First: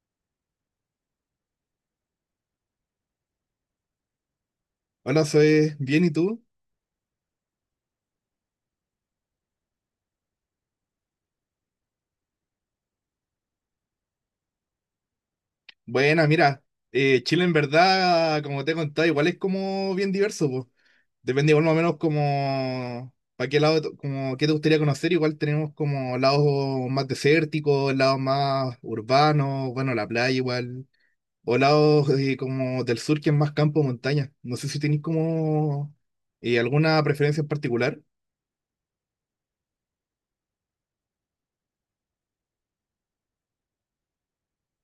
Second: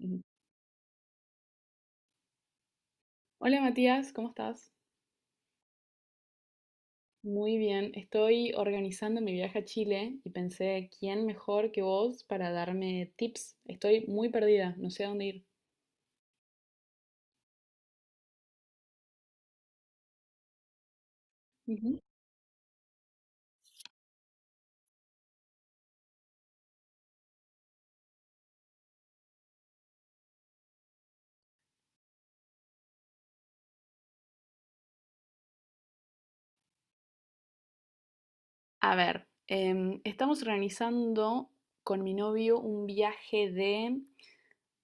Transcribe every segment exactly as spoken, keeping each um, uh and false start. Ujú. Hola Matías, ¿cómo estás? Hola, soy bien, ¿y tú? Muy bien, estoy organizando mi viaje a Chile y pensé, ¿quién mejor que vos para darme tips? Estoy muy perdida, no sé a dónde ir. Buena, mira, eh, Chile en verdad, como te he contado, igual es como bien diverso, pues. Depende igual más o menos Ujú. como para qué lado, te- como qué te gustaría conocer, igual tenemos como lados más desérticos, lados más urbanos, bueno, la playa igual, o lados eh, como del sur que es más campo, montaña. No sé si tenéis como eh, alguna preferencia en particular. A ver, em, estamos organizando con mi novio un viaje de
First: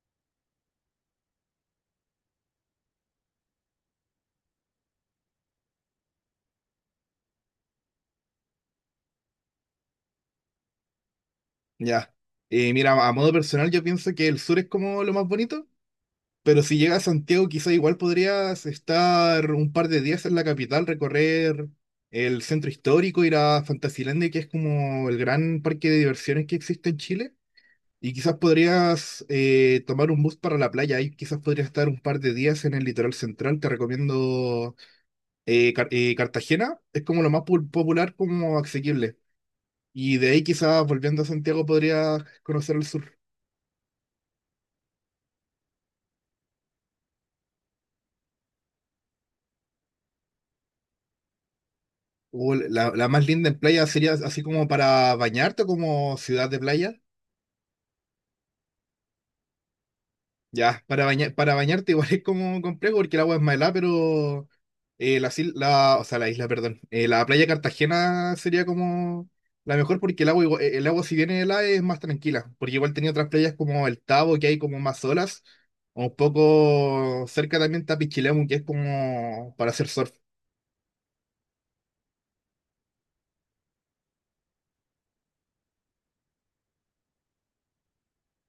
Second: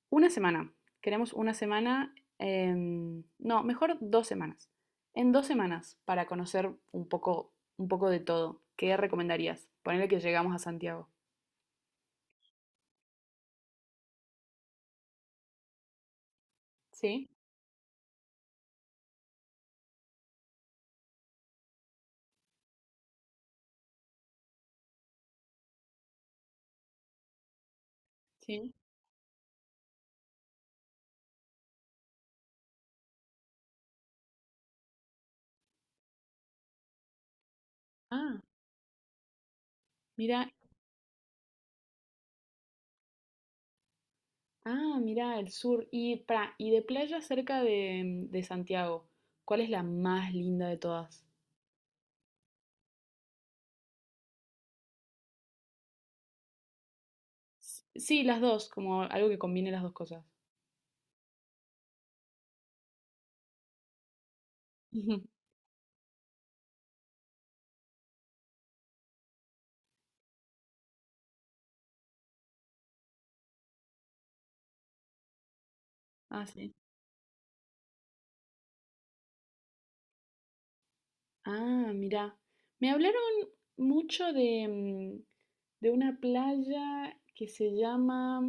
una semana. Queremos una semana, em, no, mejor dos semanas. En dos semanas, para conocer un poco, un poco de todo. ¿Qué recomendarías? Ponerle que llegamos a Santiago. Ya. Eh, mira, a modo personal yo pienso que el sur es como lo más bonito. Pero si llega a Sí, Santiago, quizá igual podrías estar un par de días en la capital, recorrer el centro histórico, ir a Fantasilandia, que es como el gran parque de diversiones que existe en Chile. Y quizás sí. podrías eh, tomar un bus para la playa. Ahí quizás podrías estar un par de días en el litoral central. Te recomiendo eh, Car- eh, Cartagena. Es como lo más pu- popular, Ah. como asequible. Y de ahí Mira, quizás volviendo a Santiago podrías conocer el sur. ah, mira, el sur. Y, para, y de playa cerca de, de Santiago, ¿cuál es la más linda de todas? Uh, la, la más linda en playa sería así como para bañarte, como ciudad de playa. S- Sí, las dos, como algo que combine las dos cosas. Ya, para bañar, para bañarte igual es como complejo porque el agua es más helada, pero eh, Ujú. las il- la, o sea, la isla, perdón. Eh, la playa de Cartagena sería como la mejor porque el agua, igua- eh, el agua si viene helada es más tranquila, porque igual tenía otras playas como el Tabo que hay como más olas, o un Ah, sí. poco cerca también está Pichilemu que es como para hacer surf. Ah, mira. Me hablaron mucho de, mm, de una playa que se llama,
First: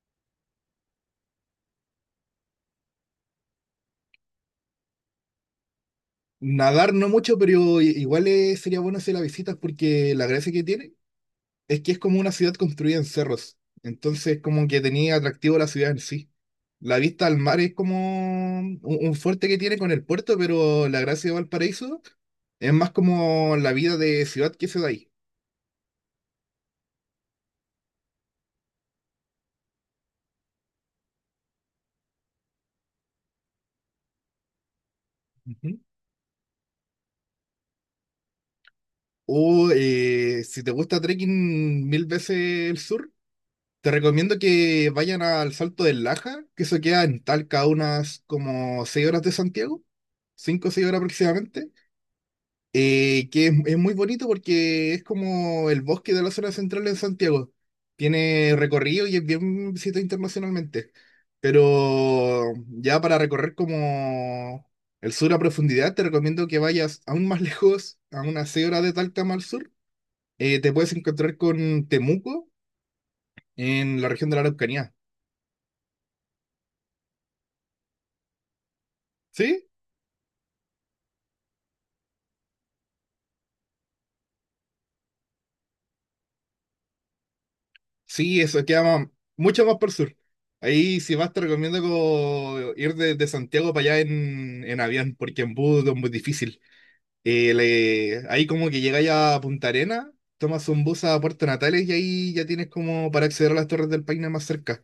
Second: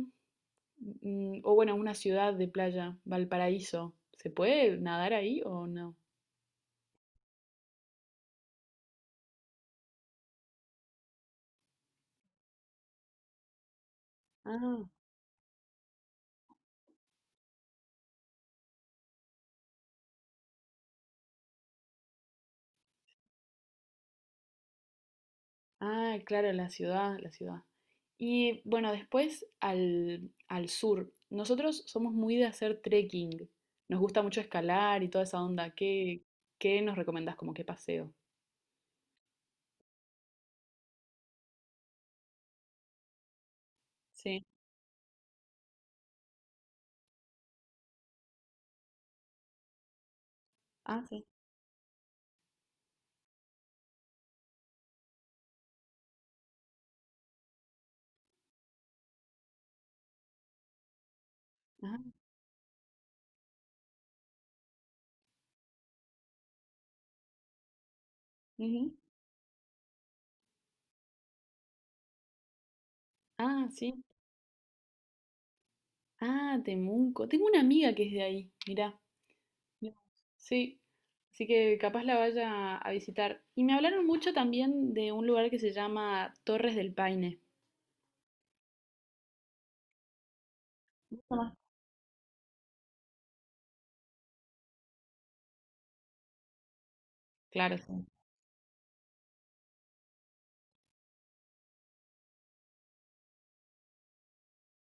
mm, o bueno, una ciudad de playa, Valparaíso. ¿Se puede nadar ahí o no? Nadar no mucho, pero i- igual eh, sería bueno hacer las visitas porque la gracia que tiene. Es que es como una ciudad construida en cerros, entonces como que Ah, tenía atractivo la ciudad en sí. La vista al mar es como un, un fuerte que tiene con el puerto, pero la gracia de Valparaíso es más como la vida de ciudad que se da ahí. Ah, claro, la ciudad, la ciudad. Y bueno, después al, al sur. Nosotros somos muy de hacer trekking. Nos gusta mucho escalar y toda esa onda. Ujú. ¿Qué, qué nos recomendás como qué paseo? O eh, si te gusta trekking mil veces el sur, te recomiendo Sí. que vayan al Salto del Laja, que eso queda en Talca a unas como seis horas de Santiago, cinco o seis horas Ah, sí. aproximadamente. Eh, que es, es muy bonito porque es como el bosque de la zona central en Santiago. Tiene recorrido y es bien visitado internacionalmente. Ah, Pero ya para recorrer como el sur a profundidad, te recomiendo que vayas aún más lejos, a unas seis horas ujú. de Talca más al sur. Eh, te puedes encontrar con Temuco Ah, sí. en la región de la Araucanía. Ah, Temuco. Tengo una amiga que es de ahí. Mirá. ¿Sí? Mira. Sí. Así que capaz la vaya a visitar. Y me hablaron mucho también de un lugar que se llama Torres del Paine. Sí, eso queda más- mucho más por el sur. Ahí si vas Mucho te más. recomiendo como ir de, de Santiago para allá en, en avión, porque en bus es muy difícil. Eh, Claro, sí. Le- ahí como que llegáis a Punta Arenas, tomas un bus a Puerto Natales y ahí ya tienes como para acceder a las Torres del Paine más cerca.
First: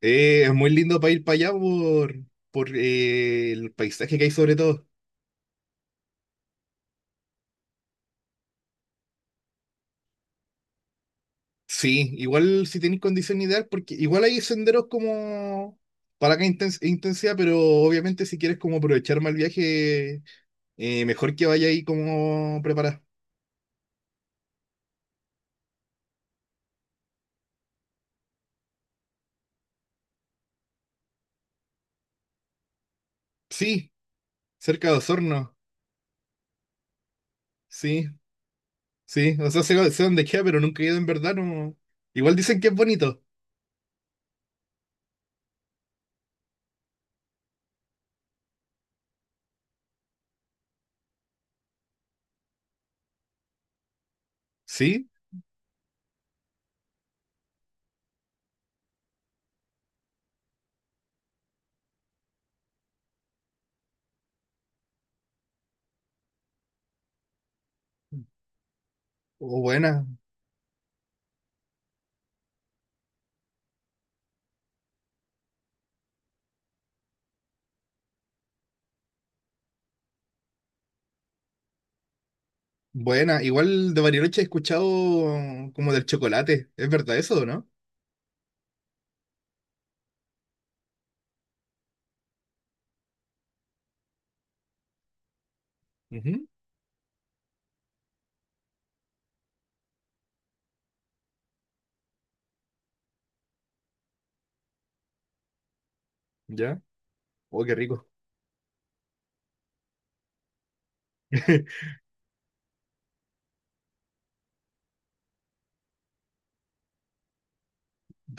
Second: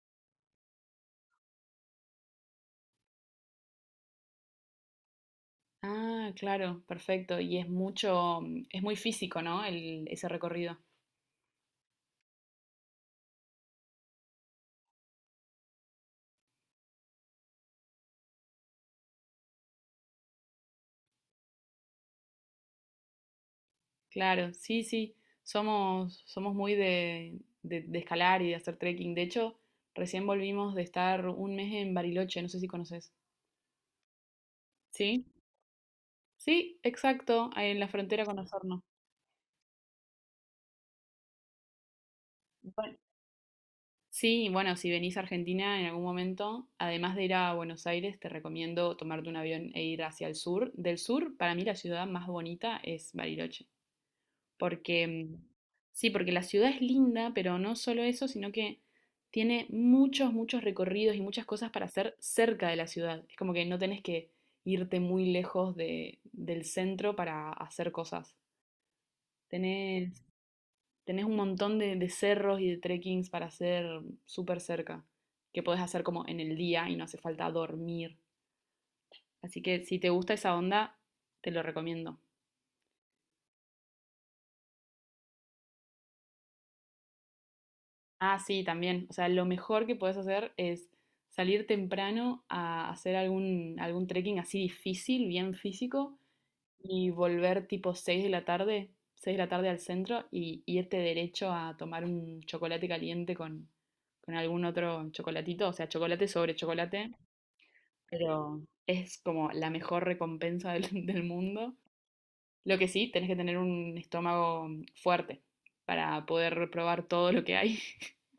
Eh, es muy lindo para ir para allá por, por eh, el paisaje que hay sobre todo. Ah, claro, perfecto. Y es mucho, mm, es muy físico, ¿no? El, ese recorrido. Sí, igual si tenéis condición ideal, porque igual hay senderos como para que intensidad, pero obviamente si quieres como aprovechar más el viaje, eh, mejor que vaya ahí como preparada. Claro, sí, sí. Somos, somos muy de, de- de escalar y de hacer trekking. De hecho, recién volvimos de estar un mes en Bariloche, no sé si conoces. Sí, cerca de ¿Sí? Osorno, Sí, exacto, ahí en la sí, frontera con Osorno. sí, o sea, sé, sé dónde queda, pero nunca he ido en verdad, no. Igual dicen que es Bueno, bonito, sí, bueno, si venís a Argentina en algún momento, además de ir a Buenos Aires, te recomiendo tomarte un avión e ir hacia el sur. Del sur, para mí la ciudad más bonita es Bariloche. Porque, sí, mm, sí, porque la ciudad es linda, pero no solo eso, sino que tiene muchos, muchos recorridos y muchas cosas para hacer cerca de la ciudad. Es como que no tenés que irte muy lejos de- del centro para hacer cosas. o buena, Tenés, tenés un montón de, de cerros y de trekkings para hacer súper cerca, que podés hacer como en el día y no hace falta dormir. Así que si te gusta esa onda, te lo recomiendo. buena, igual de Bariloche he escuchado como del chocolate, ¿es verdad eso o no? Ah, sí, también. O sea, lo mejor que puedes hacer es salir temprano a hacer algún, algún trekking así difícil, bien físico, Ujú, y volver tipo seis de la tarde, seis de la tarde al centro y irte derecho a tomar un chocolate caliente con, con algún otro chocolatito. O sea, chocolate sobre ya, chocolate, oh, qué rico, pero es como la mejor recompensa del, del mundo. Lo que sí, tenés que tener un estómago fuerte para poder probar todo lo que hay.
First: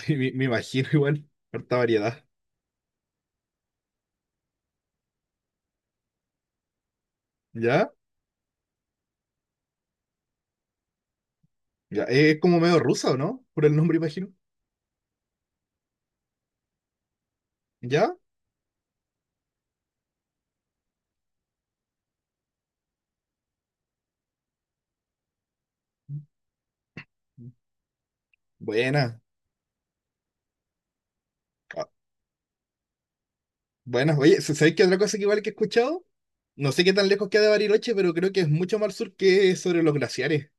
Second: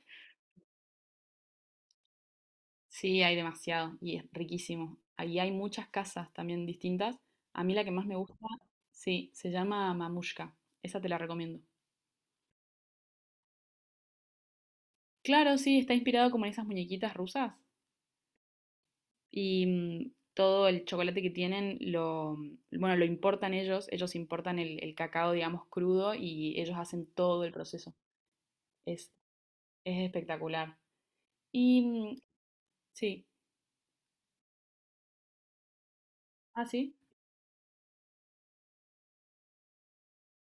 me, me imagino igual, harta variedad. Sí, hay demasiado y es riquísimo. Ahí hay muchas casas también distintas. A mí la que ¿Ya? más me gusta, sí, se llama Mamushka. Esa te la recomiendo. Ya. eh, Es como medio rusa, ¿o no? Por el nombre, imagino. Claro, sí, está inspirado como en esas muñequitas rusas ¿Ya? y mm, todo el chocolate que tienen lo, mm, bueno, lo importan ellos. Ellos importan el, el cacao, digamos, crudo y ellos hacen todo el proceso. Es, Buena. es espectacular. Y Ah, mm, sí, buena. Oye, ¿s- ¿sabéis qué otra cosa que igual que he escuchado? ah, No sé qué sí. tan lejos queda de Bariloche, pero creo que es mucho más al sur que sobre los glaciares.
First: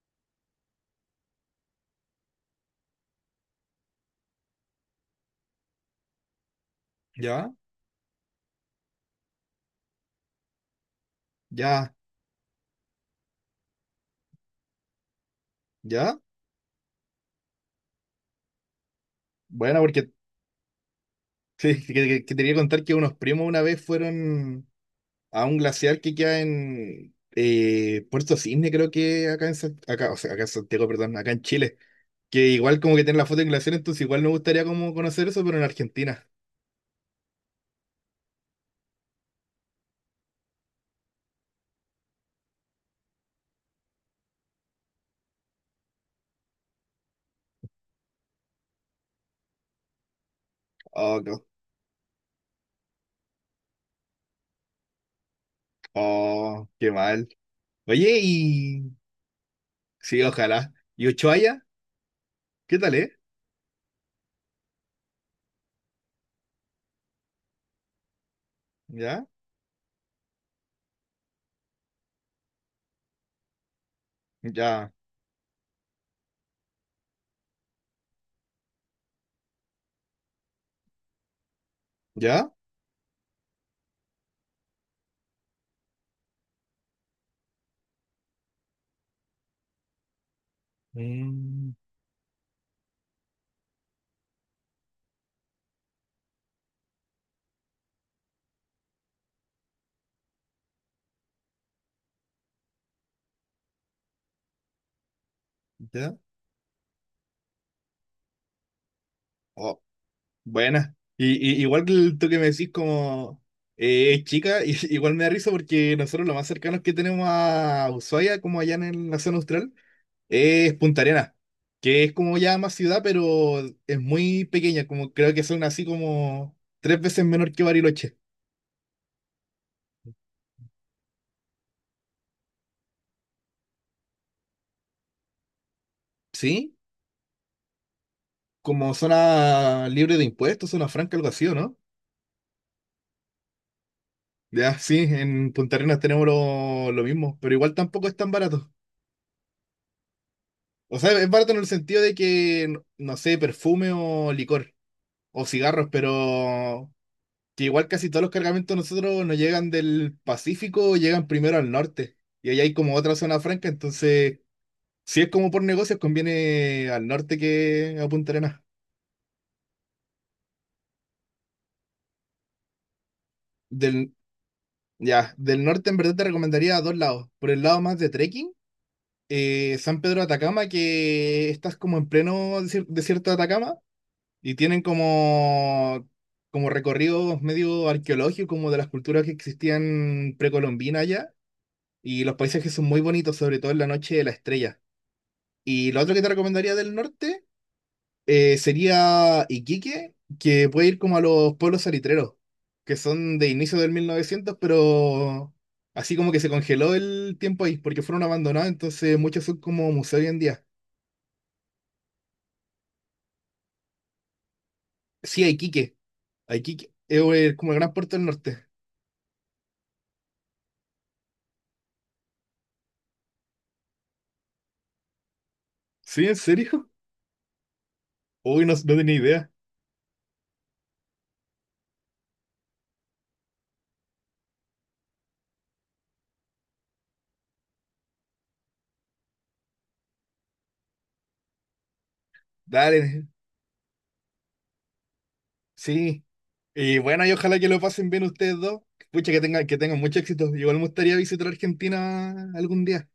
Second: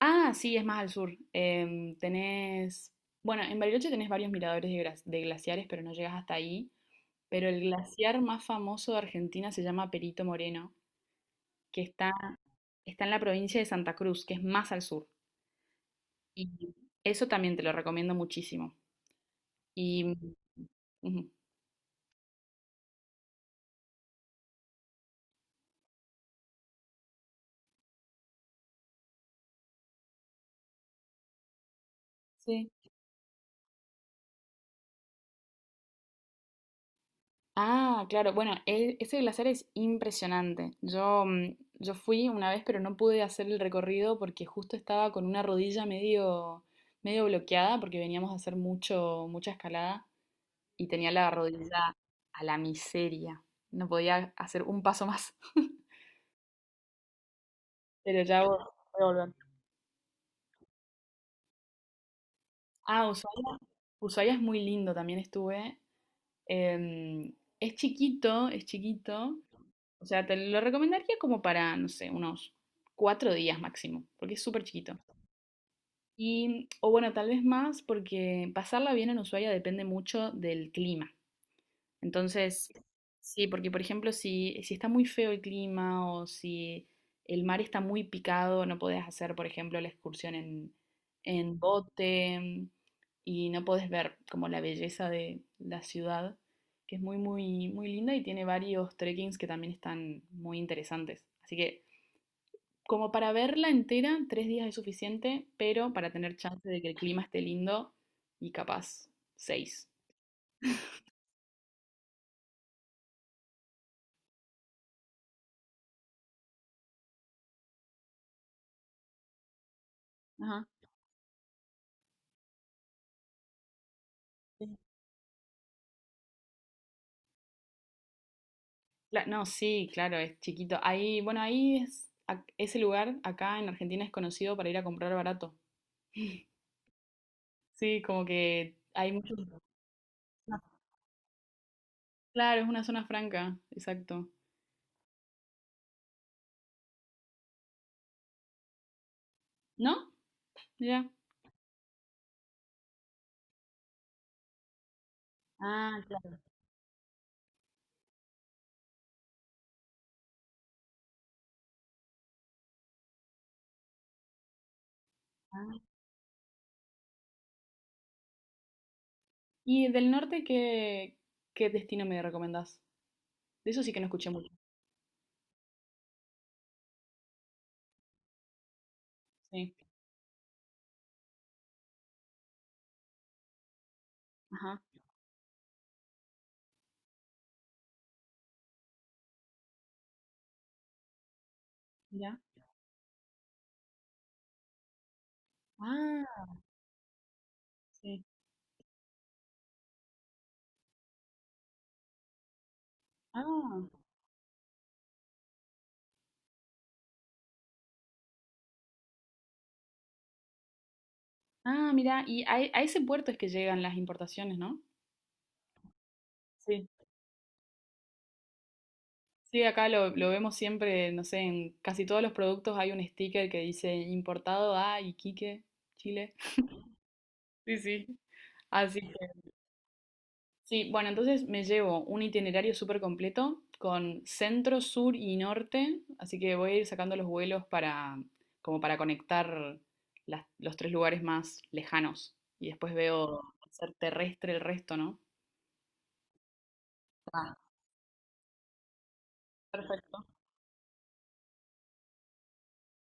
Ah, sí, es más al sur. Em, tenés, bueno, en Bariloche tenés varios miradores de, glas- de glaciares, pero no llegas hasta ahí. Pero ¿Ya? el glaciar más famoso de Argentina se llama Perito Moreno, que Ya, está, está en la provincia de Santa Cruz, que es más al sur. ya. Y eso también te lo recomiendo muchísimo. Bueno, Y porque ujú, sí, que, que- que te quería contar que unos primos una vez fueron a un glaciar que queda en eh, Puerto Cisne, creo que acá en, San- acá, o sea, acá en Santiago, perdón, acá en Chile. Que sí. igual como que tienen la foto en glaciar, entonces igual me gustaría como conocer eso, pero en Argentina. Ah, claro. Bueno, e- ese glaciar es impresionante. Yo, mm, yo fui una vez, pero no pude hacer el recorrido porque justo estaba con una rodilla medio, medio bloqueada porque veníamos a hacer mucho, mucha escalada y tenía Oh, la co- rodilla a la miseria. No podía hacer un paso más. oh, qué mal. Oye, Pero ya voy voy y a volver. sí, ojalá. ¿Y Ushuaia? ¿Qué tal, Ah, eh? Ushuaia. Ushuaia es muy lindo, también estuve. Em, es chiquito, es ¿Ya? chiquito. O sea, te lo recomendaría como para, no sé, unos cuatro días máximo, porque es súper ¿Ya? chiquito. Y, o bueno, tal vez más, porque pasarla bien en Ushuaia depende mucho del clima. ¿Ya? Entonces, sí, porque por ejemplo, si, si está muy feo el clima o si el mar está muy picado, no podés hacer, por ejemplo, la excursión en, en Mm, bote y no podés ver como la belleza de la ciudad, que es muy, muy, muy linda y tiene varios trekkings que también están muy interesantes. Así que como para verla entera, tres días es suficiente, pero para ¿ya? tener chance de que el clima esté lindo y capaz, Oh, seis. buena. Y, y- igual que el- tú que me decís como eh, es chica, y- igual me da risa porque nosotros lo más cercanos que tenemos a Ushuaia, como allá en el- la zona austral, Ajá. es Punta Arenas, que es como ya más ciudad, pero es muy pequeña, como creo que son así como tres veces menor que Bariloche. Cla- No, sí, claro, es chiquito. Ahí, bueno, ahí es, ac- ese lugar acá en Argentina es conocido para ir a comprar barato. ¿Sí? Sí, como que Como hay muchos. zona libre de Ah, impuestos, zona franca, algo así, ¿o no? claro, es una zona franca, exacto. Ya, sí, en Punta Arenas tenemos lo, lo mismo, pero igual tampoco es tan barato. ¿No? O Mira. sea, es barato en el sentido de que, no no sé, perfume o licor o cigarros, Ah, claro. pero que igual casi todos los cargamentos nosotros nos llegan del Pacífico, llegan primero al norte. Y ahí hay como otra zona franca, entonces, si es como por Ah. negocios, conviene al norte que a Punta Arenas. ¿Y del norte qué, qué destino me recomendás? De eso sí que no Del, escuché mucho. ya, del norte en verdad te recomendaría a dos lados. Por el lado más de trekking Sí. eh, San Pedro de Atacama, que estás como en pleno desier- desierto de Atacama y Ajá. tienen como, como recorridos medio arqueológicos, como de las culturas que existían precolombinas allá. Y los Mira. paisajes son muy bonitos, sobre todo en la noche de la estrella. Y lo otro que te Ah, recomendaría del norte sí. eh, sería Iquique, que puede ir como a los pueblos salitreros, que son de inicio Ah, del mil novecientos, pero así como que se congeló el tiempo ahí, porque fueron abandonados, entonces muchos son como museo hoy en día. ah, mira. Y a, e- a ese puerto es que llegan las importaciones, ¿no? Sí, a Iquique. A Iquique. Es eh, como el gran puerto del norte. Sí, acá lo, lo vemos siempre, no sé, en casi todos los productos hay un sticker que dice importado a Iquique, ¿Sí? Chile. ¿En serio? Sí, sí. Uy, no, no Así tenía que, idea. sí, bueno, entonces me llevo un itinerario súper completo con centro, sur y norte, así que voy a ir sacando los vuelos para, como para conectar las- los tres lugares más lejanos y después Dale, veo ser terrestre el resto, ¿no? sí. Y bueno, y Ah, ojalá que lo pasen bien ustedes dos. Pucha, que tengan, que tengan mucho perfecto. éxito. Igual me gustaría visitar Argentina algún día.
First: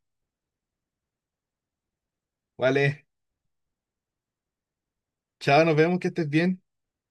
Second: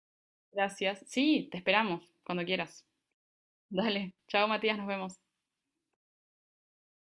Gracias. Sí, te esperamos cuando quieras. Vale, Dale. Chao, Matías, nos vemos. chao, nos vemos, que estés bien.